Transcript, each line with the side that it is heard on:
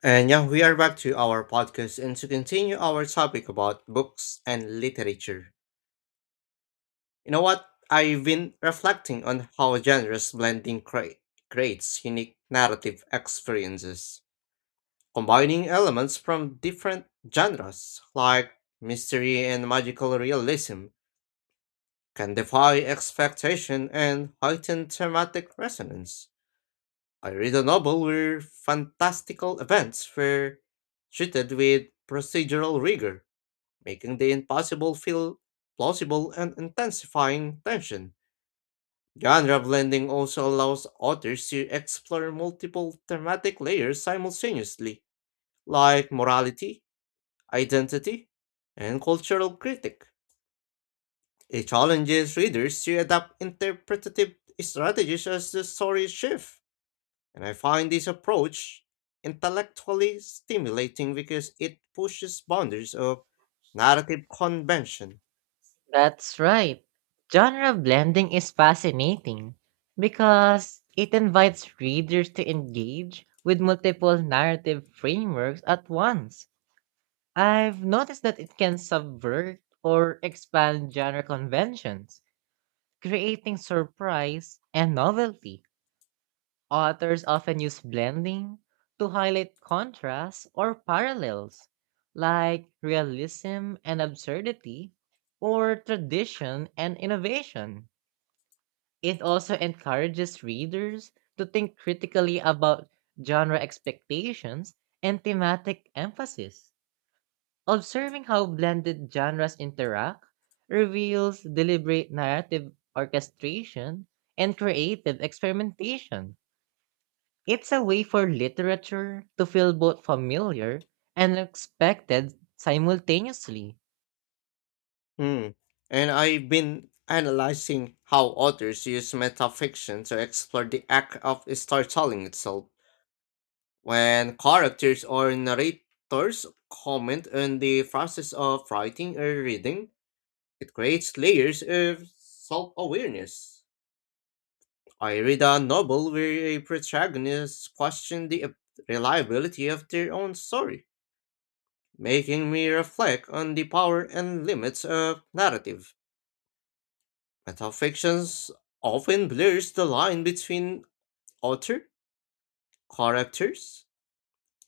left: And yeah, we are back to our podcast and to continue our topic about books and literature. You know what? I've been reflecting on how genres creates unique narrative experiences, combining elements from different genres like mystery and magical realism can defy expectation and heighten thematic resonance. I read a novel where fantastical events were treated with procedural rigor, making the impossible feel plausible and intensifying tension. Genre blending also allows authors to explore multiple thematic layers simultaneously, like morality, identity, and cultural critique. It challenges readers to adapt interpretative strategies as the story shifts, and I find this approach intellectually stimulating because it pushes boundaries of narrative convention.
right: That's right. Genre blending is fascinating because it invites readers to engage with multiple narrative frameworks at once. I've noticed that it can subvert or expand genre conventions, creating surprise and novelty. Authors often use blending to highlight contrasts or parallels, like realism and absurdity, or tradition and innovation. It also encourages readers to think critically about genre expectations and thematic emphasis. Observing how blended genres interact reveals deliberate narrative orchestration and creative experimentation. It's a way for literature to feel both familiar and unexpected simultaneously.
left: Hmm. And I've been analyzing how authors use metafiction to explore the act of storytelling itself. When characters or narrators comment on the process of writing or reading, it creates layers of self awareness. I read a novel where a protagonist questioned the reliability of their own story, making me reflect on the power and limits of narrative. Metafictions often blurs the line between author, characters,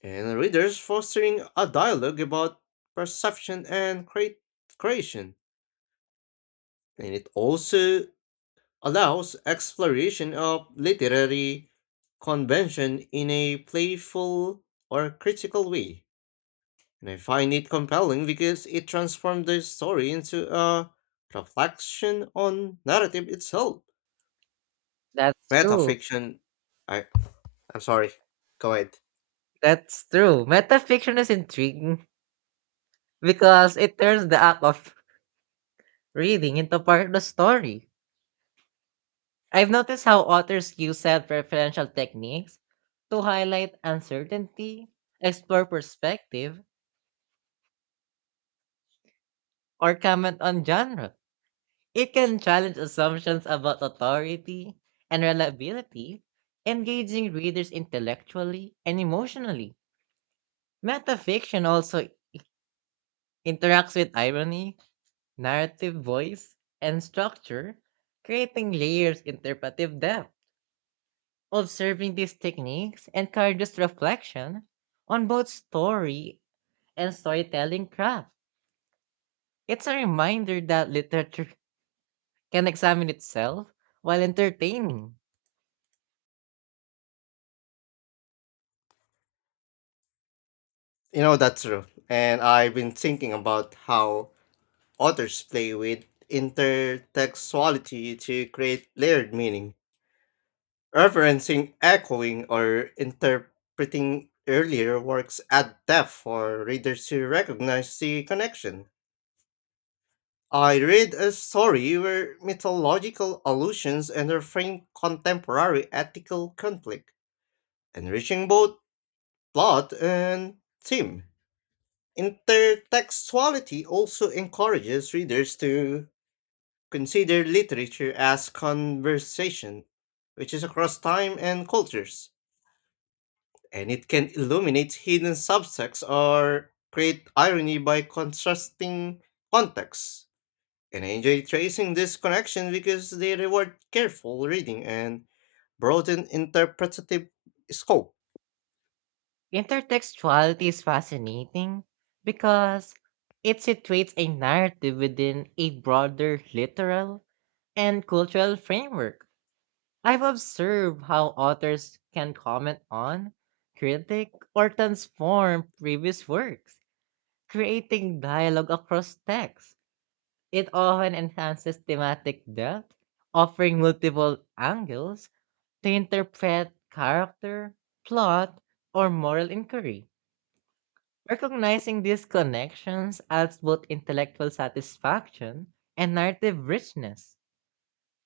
left: and readers, fostering a dialogue about perception and creation. And it also allows exploration of literary convention in a playful or critical way. And I find it compelling because it transforms the story into a reflection on narrative itself.
right: That's
left: Breath of
right: true.
left: Fiction. I I'm sorry. Go ahead.
right: That's true. Metafiction is intriguing because it turns the act of reading into part of the story. I've noticed how authors use self referential techniques to highlight uncertainty, explore perspective, or comment on genre. It can challenge assumptions about authority and reliability, engaging readers intellectually and emotionally. Metafiction also interacts with irony, narrative voice, and structure, creating layers interpretive depth. Observing these techniques encourages reflection on both story and storytelling craft. It's a reminder that literature can examine itself while entertaining.
left: You know, that's true. And I've been thinking about how authors play with intertextuality to create layered meaning, referencing, echoing, or interpreting earlier works at depth for readers to recognize the connection. I read a story where mythological allusions and reframe contemporary ethical conflict, enriching both plot and theme. Intertextuality also encourages readers to consider literature as conversation, which is across time and cultures, and it can illuminate hidden subtexts or create irony by contrasting contexts. And I enjoy tracing this connection because they reward careful reading and broaden interpretative scope.
right: Intertextuality is fascinating because it situates a narrative within a broader literal and cultural framework. I've observed how authors can comment on, critique, or transform previous works, creating dialogue across texts. It often enhances thematic depth, offering multiple angles to interpret character, plot, or moral inquiry. Recognizing these connections adds both intellectual satisfaction and narrative richness.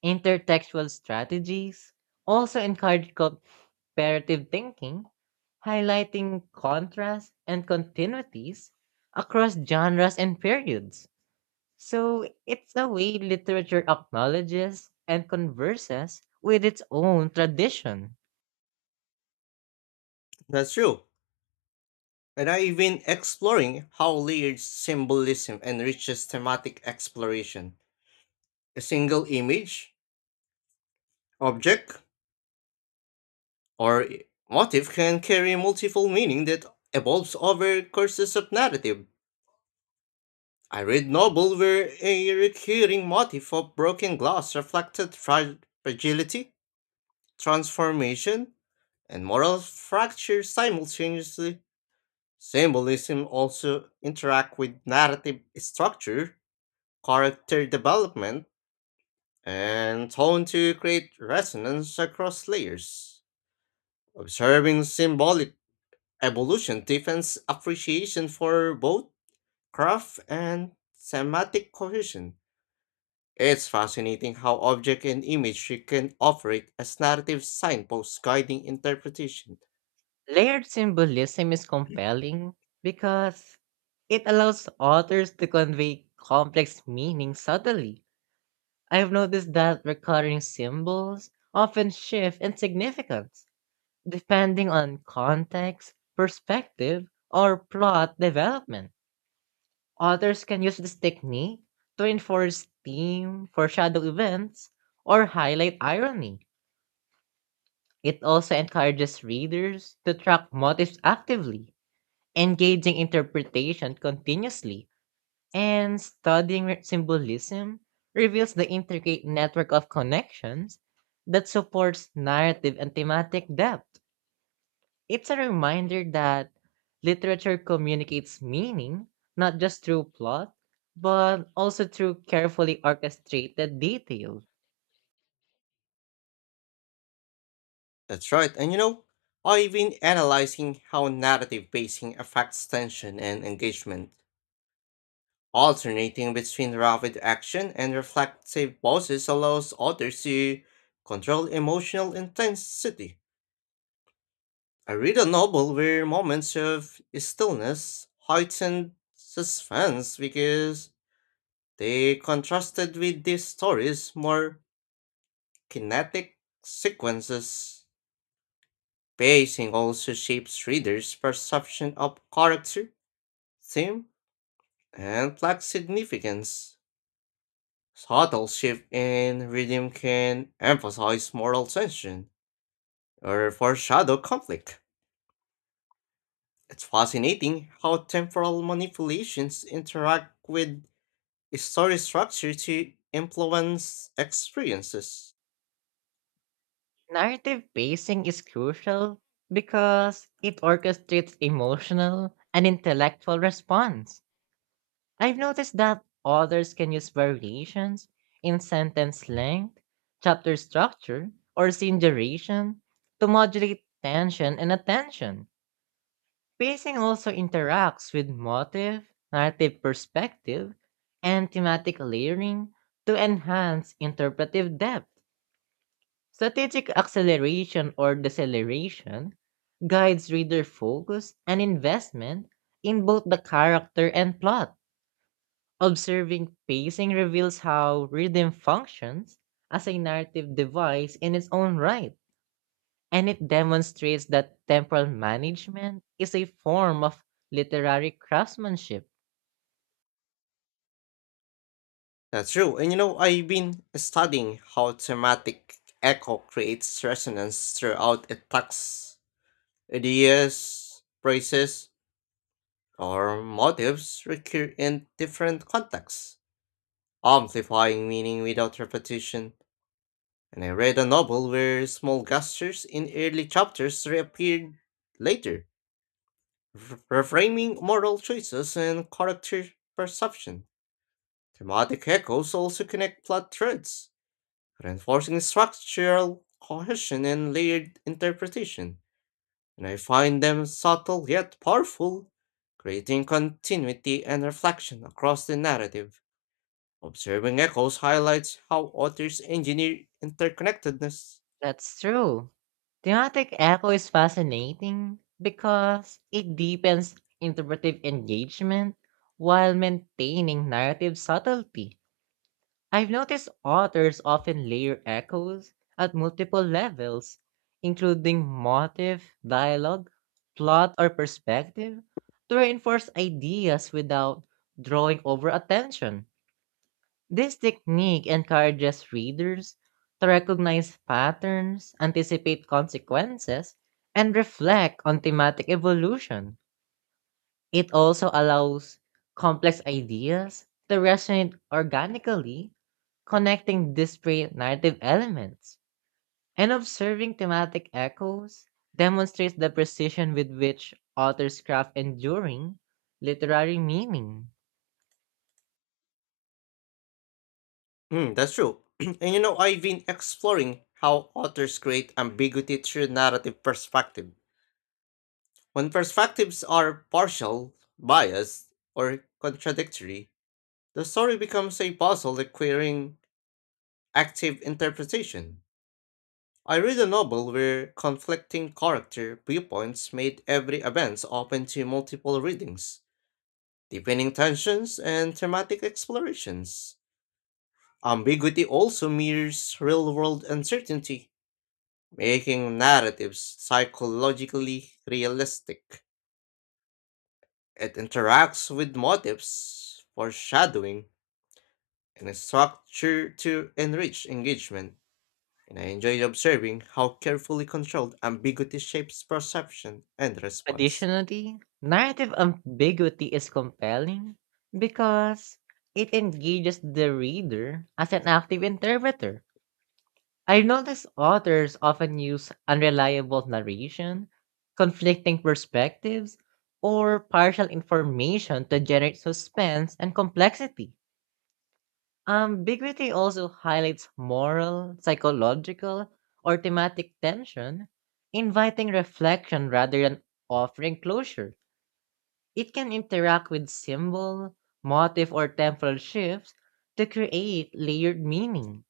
right: Intertextual strategies also encourage comparative thinking, highlighting contrasts and continuities across genres and periods. So it's a way literature acknowledges and converses with its own tradition.
left: That's true. And I've been exploring how layered symbolism enriches thematic exploration. A single image, object, or motif can carry multiple meaning that evolves over courses of narrative. I read novel where a recurring motif of broken glass reflected fragility, transformation, and moral fracture simultaneously. Symbolism also interact with narrative structure, character development, and tone to create resonance across layers. Observing symbolic evolution deepens appreciation for both craft and thematic cohesion. It's fascinating how object and imagery can operate as narrative signposts guiding interpretation.
right: Layered symbolism is compelling because it allows authors to convey complex meanings subtly. I've noticed that recurring symbols often shift in significance depending on context, perspective, or plot development. Authors can use this technique to enforce theme, foreshadow events, or highlight irony. It also encourages readers to track motives actively, engaging interpretation continuously, and studying symbolism reveals the intricate network of connections that supports narrative and thematic depth. It's a reminder that literature communicates meaning not just through plot, but also through carefully orchestrated detail.
left: That's right. And you know, I've been analyzing how narrative pacing affects tension and engagement. Alternating between rapid action and reflective pauses allows authors to control emotional intensity. I read a novel where moments of stillness heightened suspense because they contrasted with these stories more kinetic sequences. Pacing also shapes readers' perception of character, theme, and plot significance. Subtle shift in rhythm can emphasize moral tension or foreshadow conflict. It's fascinating how temporal manipulations interact with story structure to influence experiences.
right: Narrative pacing is crucial because it orchestrates emotional and intellectual response. I've noticed that authors can use variations in sentence length, chapter structure, or scene duration to modulate tension and attention. Pacing also interacts with motive, narrative perspective, and thematic layering to enhance interpretive depth. Strategic acceleration or deceleration guides reader focus and investment in both the character and plot. Observing pacing reveals how rhythm functions as a narrative device in its own right, and it demonstrates that temporal management is a form of literary craftsmanship.
left: That's true. And you know, I've been studying how thematic echo creates resonance throughout a text. Ideas, phrases, or motives recur in different contexts, amplifying meaning without repetition. And I read a novel where small gestures in early chapters reappeared later, reframing moral choices and character perception. Thematic echoes also connect plot threads, reinforcing structural cohesion and layered interpretation. And I find them subtle yet powerful, creating continuity and reflection across the narrative. Observing echoes highlights how authors engineer interconnectedness.
right: That's true. Thematic echo is fascinating because it deepens interpretive engagement while maintaining narrative subtlety. I've noticed authors often layer echoes at multiple levels, including motive, dialogue, plot, or perspective, to reinforce ideas without drawing over attention. This technique encourages readers to recognize patterns, anticipate consequences, and reflect on thematic evolution. It also allows complex ideas to resonate organically, connecting disparate narrative elements, and observing thematic echoes demonstrates the precision with which authors craft enduring literary meaning.
left: Mm, that's true. And you know, I've been exploring how authors create ambiguity through narrative perspective. When perspectives are partial, biased, or contradictory, the story becomes a puzzle requiring active interpretation. I read a novel where conflicting character viewpoints made every event open to multiple readings, deepening tensions and thematic explorations. Ambiguity also mirrors real world uncertainty, making narratives psychologically realistic. It interacts with motives, foreshadowing, and structure to enrich engagement, and I enjoyed observing how carefully controlled ambiguity shapes perception and response.
right: Additionally, narrative ambiguity is compelling because it engages the reader as an active interpreter. I notice authors often use unreliable narration, conflicting perspectives, or partial information to generate suspense and complexity. Ambiguity also highlights moral, psychological, or thematic tension, inviting reflection rather than offering closure. It can interact with symbol, motif, or temporal shifts to create layered meaning.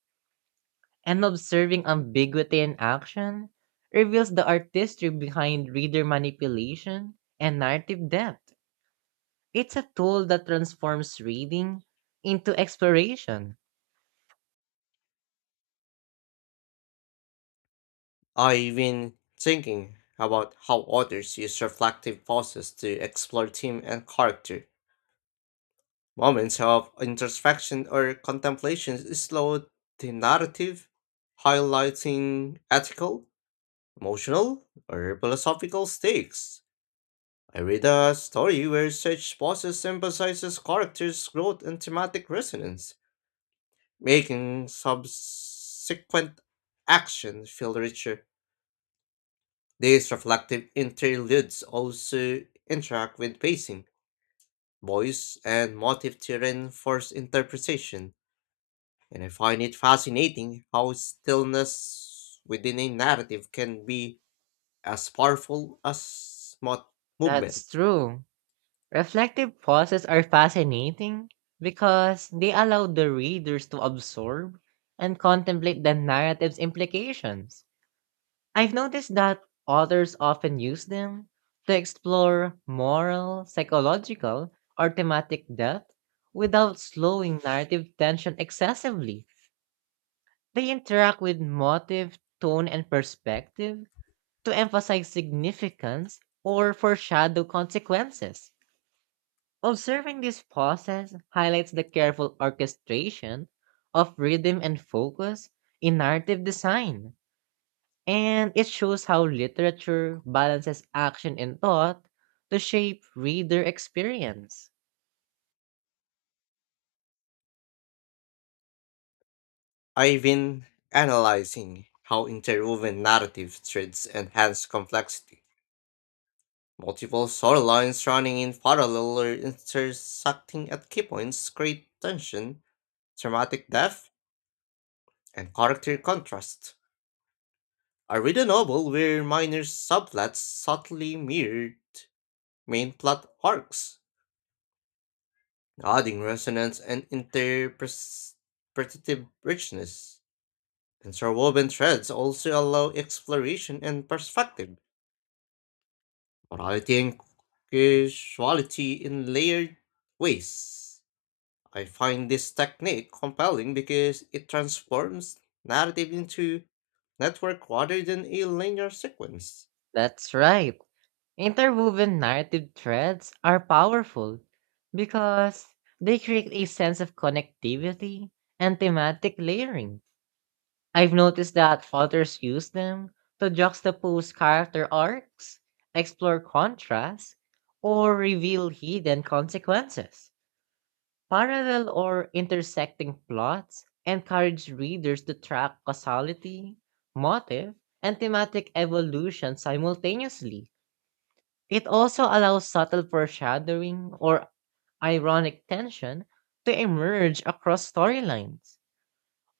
right: And observing ambiguity in action reveals the artistry behind reader manipulation and narrative depth. It's a tool that transforms reading into exploration.
left: I've been thinking about how authors use reflective pauses to explore theme and character. Moments of introspection or contemplation slow the narrative, highlighting ethical, emotional, or philosophical stakes. I read a story where such pauses emphasizes characters' growth and thematic resonance, making subsequent action feel richer. These reflective interludes also interact with pacing, voice, and motive to reinforce interpretation, and I find it fascinating how stillness within a narrative can be as powerful as movement.
right: That's true. Reflective pauses are fascinating because they allow the readers to absorb and contemplate the narrative's implications. I've noticed that authors often use them to explore moral, psychological, or thematic depth without slowing narrative tension excessively. They interact with motive, tone, and perspective to emphasize significance or foreshadow consequences. Observing this process highlights the careful orchestration of rhythm and focus in narrative design. And it shows how literature balances action and thought to shape reader experience.
left: I've been analyzing how interwoven narrative threads enhance complexity. Multiple storylines running in parallel or intersecting at key points create tension, dramatic depth, and character contrasts. I read a novel where minor subplots subtly mirrored main plot arcs, adding resonance and interpretative richness. Interwoven threads also allow exploration and perspective, variety and casuality in layered ways. I find this technique compelling because it transforms narrative into network rather than a linear sequence.
right: That's right. Interwoven narrative threads are powerful because they create a sense of connectivity and thematic layering. I've noticed that authors use them to juxtapose character arcs, explore contrasts, or reveal hidden consequences. Parallel or intersecting plots encourage readers to track causality, motive, and thematic evolution simultaneously. It also allows subtle foreshadowing or ironic tension to emerge across storylines.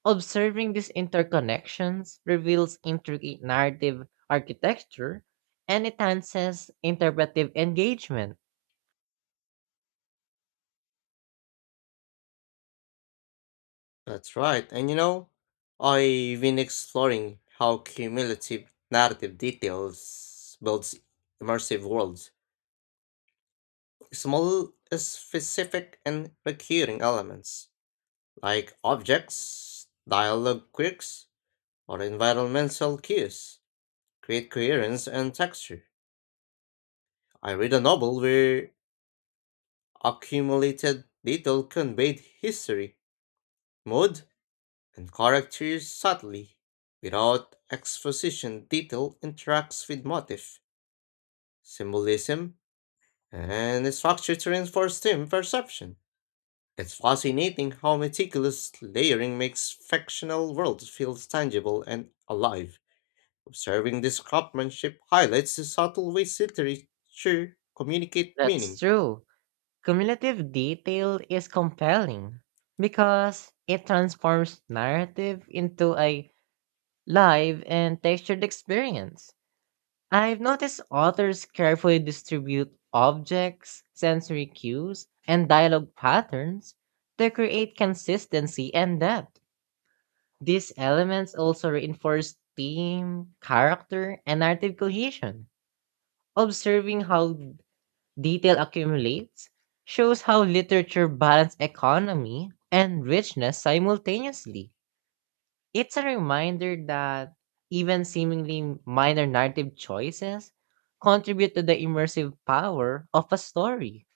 right: Observing these interconnections reveals intricate narrative architecture and enhances interpretive engagement.
left: That's right. And you know, I've been exploring how cumulative narrative details builds immersive worlds. Small, specific, and recurring elements like objects, dialogue quirks, or environmental cues create coherence and texture. I read a novel where accumulated detail conveyed history, mood, and characters subtly, without exposition detail interacts with motif, symbolism, and structure to reinforce theme perception. It's fascinating how meticulous layering makes fictional worlds feel tangible and alive. Observing this craftsmanship highlights the subtle ways literature communicate
right: That's
left: meaning.
right: true. Cumulative detail is compelling because it transforms narrative into a live and textured experience. I've noticed authors carefully distribute objects, sensory cues, and dialogue patterns to create consistency and depth. These elements also reinforce theme, character, and narrative cohesion. Observing how detail accumulates shows how literature balanced economy and richness simultaneously. It's a reminder that even seemingly minor narrative choices contribute to the immersive power of a story.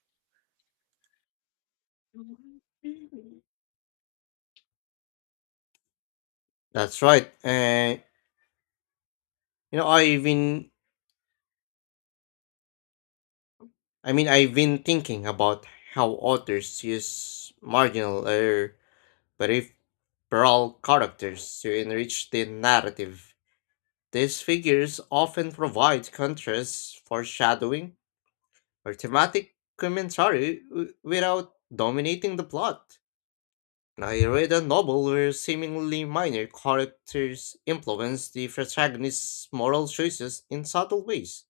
left: That's right. You know, I've been thinking about how authors use marginal error peripheral characters to enrich the narrative. These figures often provide contrast, foreshadowing, or thematic commentary without dominating the plot. And I read a novel where seemingly minor characters influence the protagonist's moral choices in subtle ways.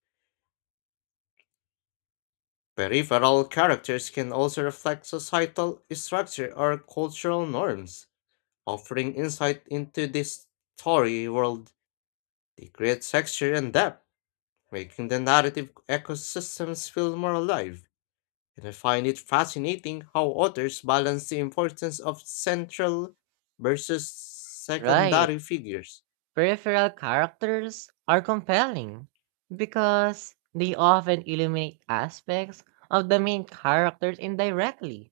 left: Peripheral characters can also reflect societal structure or cultural norms, offering insight into the story world. They create texture and depth, making the narrative ecosystems feel more alive. And I find it fascinating how authors balance the importance of central versus
right: Right.
left: secondary figures.
right: Peripheral characters are compelling because they often illuminate aspects of the main characters indirectly.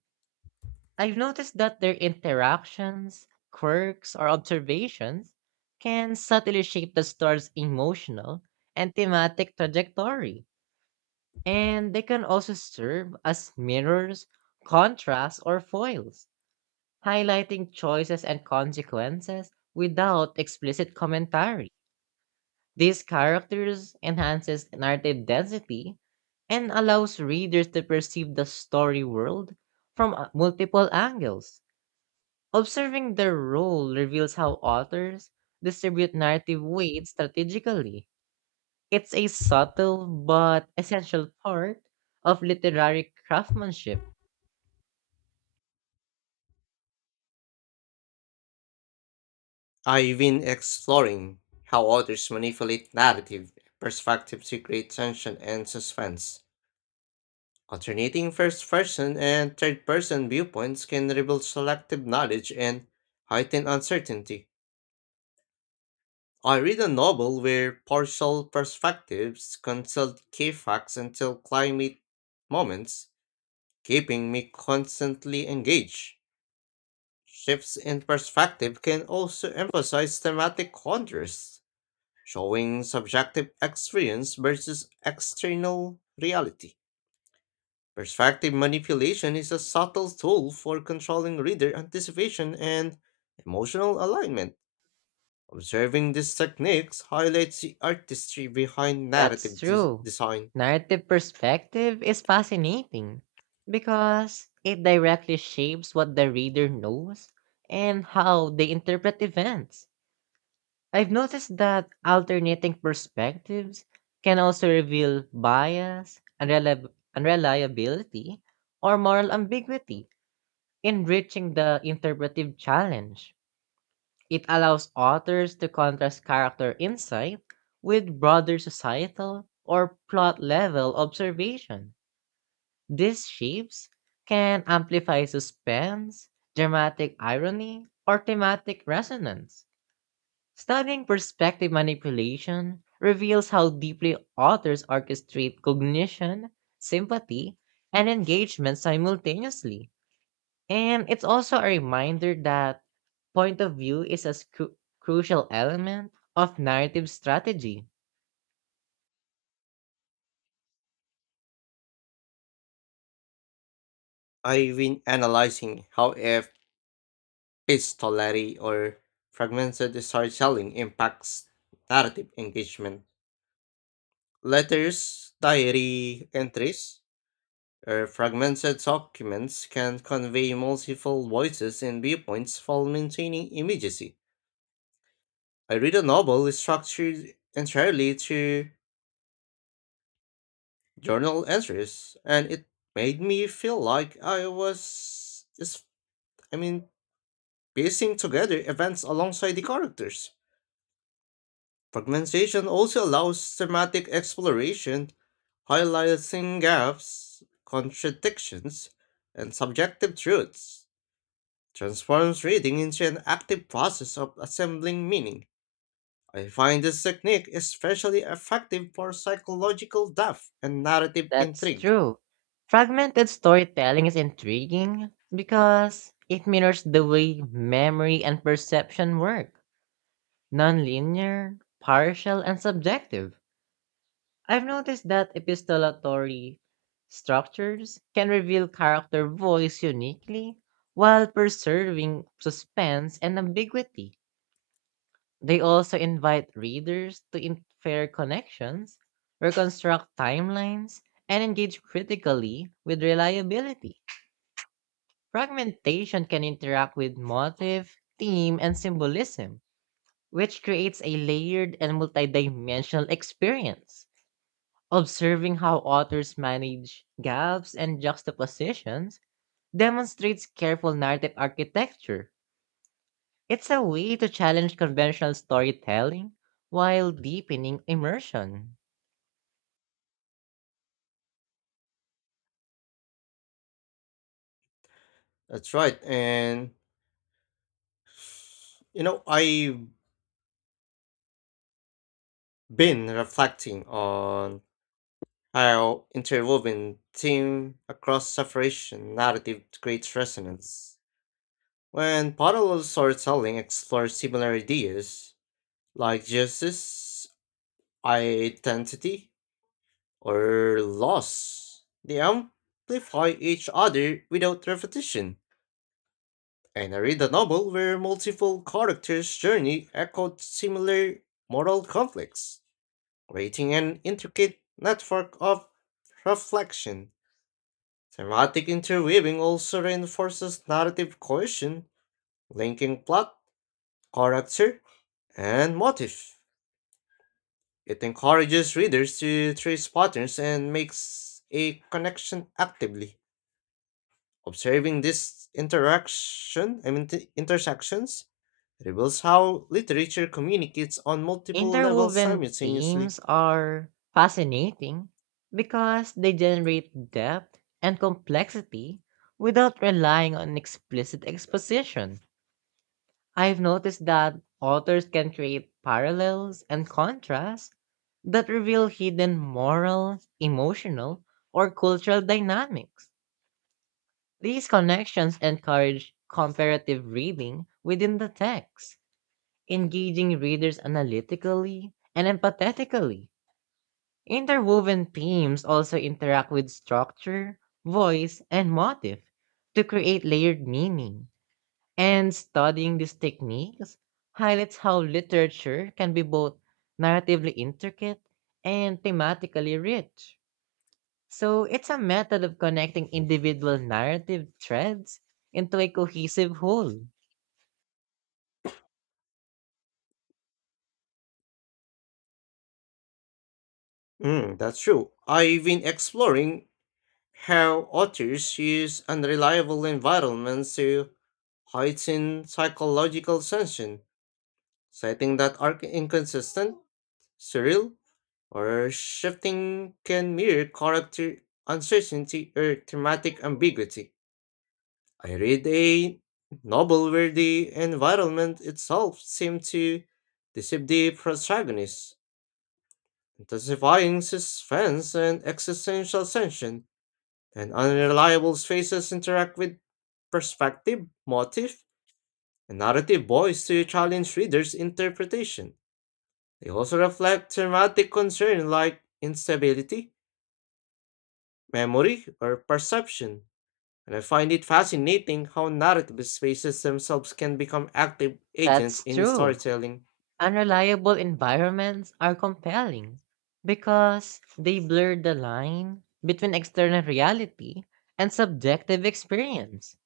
right: I've noticed that their interactions, quirks, or observations can subtly shape the story's emotional and thematic trajectory, and they can also serve as mirrors, contrasts, or foils, highlighting choices and consequences without explicit commentary. These characters enhances narrative density and allows readers to perceive the story world from multiple angles. Observing their role reveals how authors distribute narrative weight strategically. It's a subtle but essential part of literary craftsmanship.
left: I've been exploring how authors manipulate narrative perspectives to create tension and suspense. Alternating first person and third person viewpoints can reveal selective knowledge and heighten uncertainty. I read a novel where partial perspectives consult key facts until climate moments, keeping me constantly engaged. Shifts in perspective can also emphasize thematic contrasts, showing subjective experience versus external reality. Perspective manipulation is a subtle tool for controlling reader anticipation and emotional alignment. Observing these techniques highlights the artistry behind
right: That's
left: narrative
right: true.
left: design.
right: Narrative perspective is fascinating because it directly shapes what the reader knows and how they interpret events. I've noticed that alternating perspectives can also reveal bias, unreliability, or moral ambiguity, enriching the interpretive challenge. It allows authors to contrast character insight with broader societal or plot level observation. These shapes can amplify suspense, dramatic irony, or thematic resonance. Studying perspective manipulation reveals how deeply authors orchestrate cognition, sympathy, and engagement simultaneously. And it's also a reminder that point of view is a crucial element of narrative strategy.
left: I've been analyzing how epistolary or fragmented storytelling impacts narrative engagement. Letters, diary entries, or fragmented documents can convey multiple voices and viewpoints while maintaining immediacy. I read a novel structured entirely through journal entries, and it made me feel like I was just, I mean, piecing together events alongside the characters. Fragmentation also allows thematic exploration, highlighting gaps, contradictions, and subjective truths. Transforms reading into an active process of assembling meaning. I find this technique especially effective for psychological depth and narrative
right: That's
left: intrigue.
right: true. Fragmented storytelling is intriguing because it mirrors the way memory and perception work, nonlinear, partial, and subjective. I've noticed that epistolatory structures can reveal character voice uniquely while preserving suspense and ambiguity. They also invite readers to infer connections, reconstruct timelines, and engage critically with reliability. Fragmentation can interact with motive, theme, and symbolism, which creates a layered and multidimensional experience. Observing how authors manage gaps and juxtapositions demonstrates careful narrative architecture. It's a way to challenge conventional storytelling while deepening immersion.
left: That's right. And you know, I've been reflecting on how interwoven theme across separation narrative creates resonance. When parallel storytelling explores similar ideas, like justice, identity, or loss, they amplify each other without repetition. And I read a novel where multiple characters' journey echoed similar moral conflicts creating an intricate network of reflection. Thematic interweaving also reinforces narrative cohesion, linking plot, character, and motif. It encourages readers to trace patterns and makes a connection actively. Observing these interaction, I mean t- intersections, reveals how literature communicates on multiple levels
right: Interwoven themes
left: simultaneously.
right: are fascinating because they generate depth and complexity without relying on explicit exposition. I've noticed that authors can create parallels and contrasts that reveal hidden moral, emotional, or cultural dynamics. These connections encourage comparative reading within the text, engaging readers analytically and empathetically. Interwoven themes also interact with structure, voice, and motif to create layered meaning. And studying these techniques highlights how literature can be both narratively intricate and thematically rich. So it's a method of connecting individual narrative threads into a cohesive whole.
left: Mm, that's true. I've been exploring how authors use unreliable environments to heighten psychological tension, citing that arc inconsistent, surreal, or shifting can mirror character uncertainty or thematic ambiguity. I read a novel where the environment itself seemed to deceive the protagonist, intensifying suspense and existential tension. And unreliable spaces interact with perspective, motif, and narrative voice to challenge readers' interpretation. They also reflect thematic concerns like instability, memory, or perception. And I find it fascinating how narrative spaces themselves can become active agents
right: That's
left: in
right: true.
left: storytelling.
right: Unreliable environments are compelling because they blur the line between external reality and subjective experience.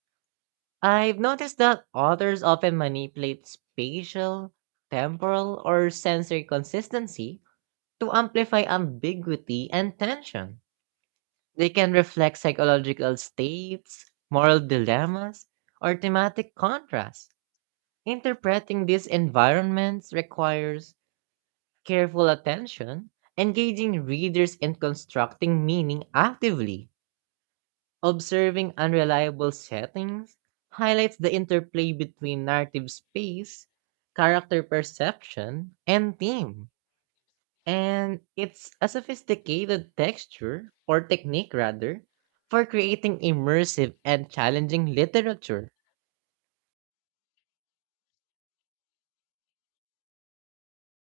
right: I've noticed that authors often manipulate spatial, temporal, or sensory consistency to amplify ambiguity and tension. They can reflect psychological states, moral dilemmas, or thematic contrasts. Interpreting these environments requires careful attention, engaging readers in constructing meaning actively. Observing unreliable settings highlights the interplay between narrative space, character perception, and theme. And it's a sophisticated texture, or technique rather, for creating immersive and challenging literature.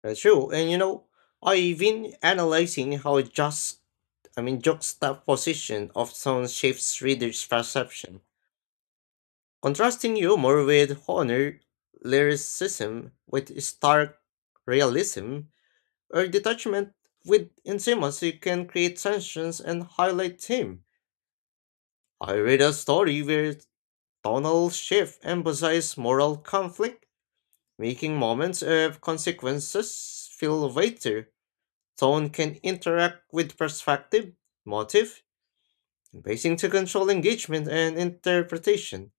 left: That's true. And you know, I've been analyzing how just I mean juxtaposition of sound shapes readers' perception. Contrasting humor with honor lyricism with stark realism, or detachment with intimacy can create tensions and highlight theme. I read a story where tonal shift emphasized moral conflict, making moments of consequences feel weightier. Tone can interact with perspective, motive, basing to control engagement and interpretation.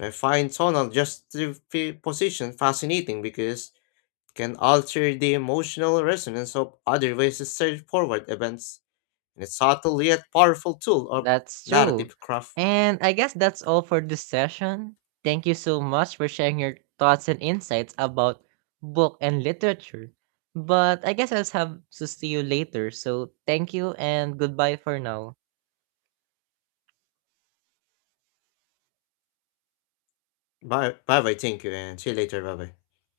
left: I find tonal juxtaposition fascinating because it can alter the emotional resonance of otherwise straightforward events, and it's subtle yet powerful tool of
right: That's true.
left: narrative craft.
right: And I guess that's all for this session. Thank you so much for sharing your thoughts and insights about book and literature. But I guess I'll have to see you later. So thank you and goodbye for now.
left: Bye bye, bye thank you, and see you later. Bye bye.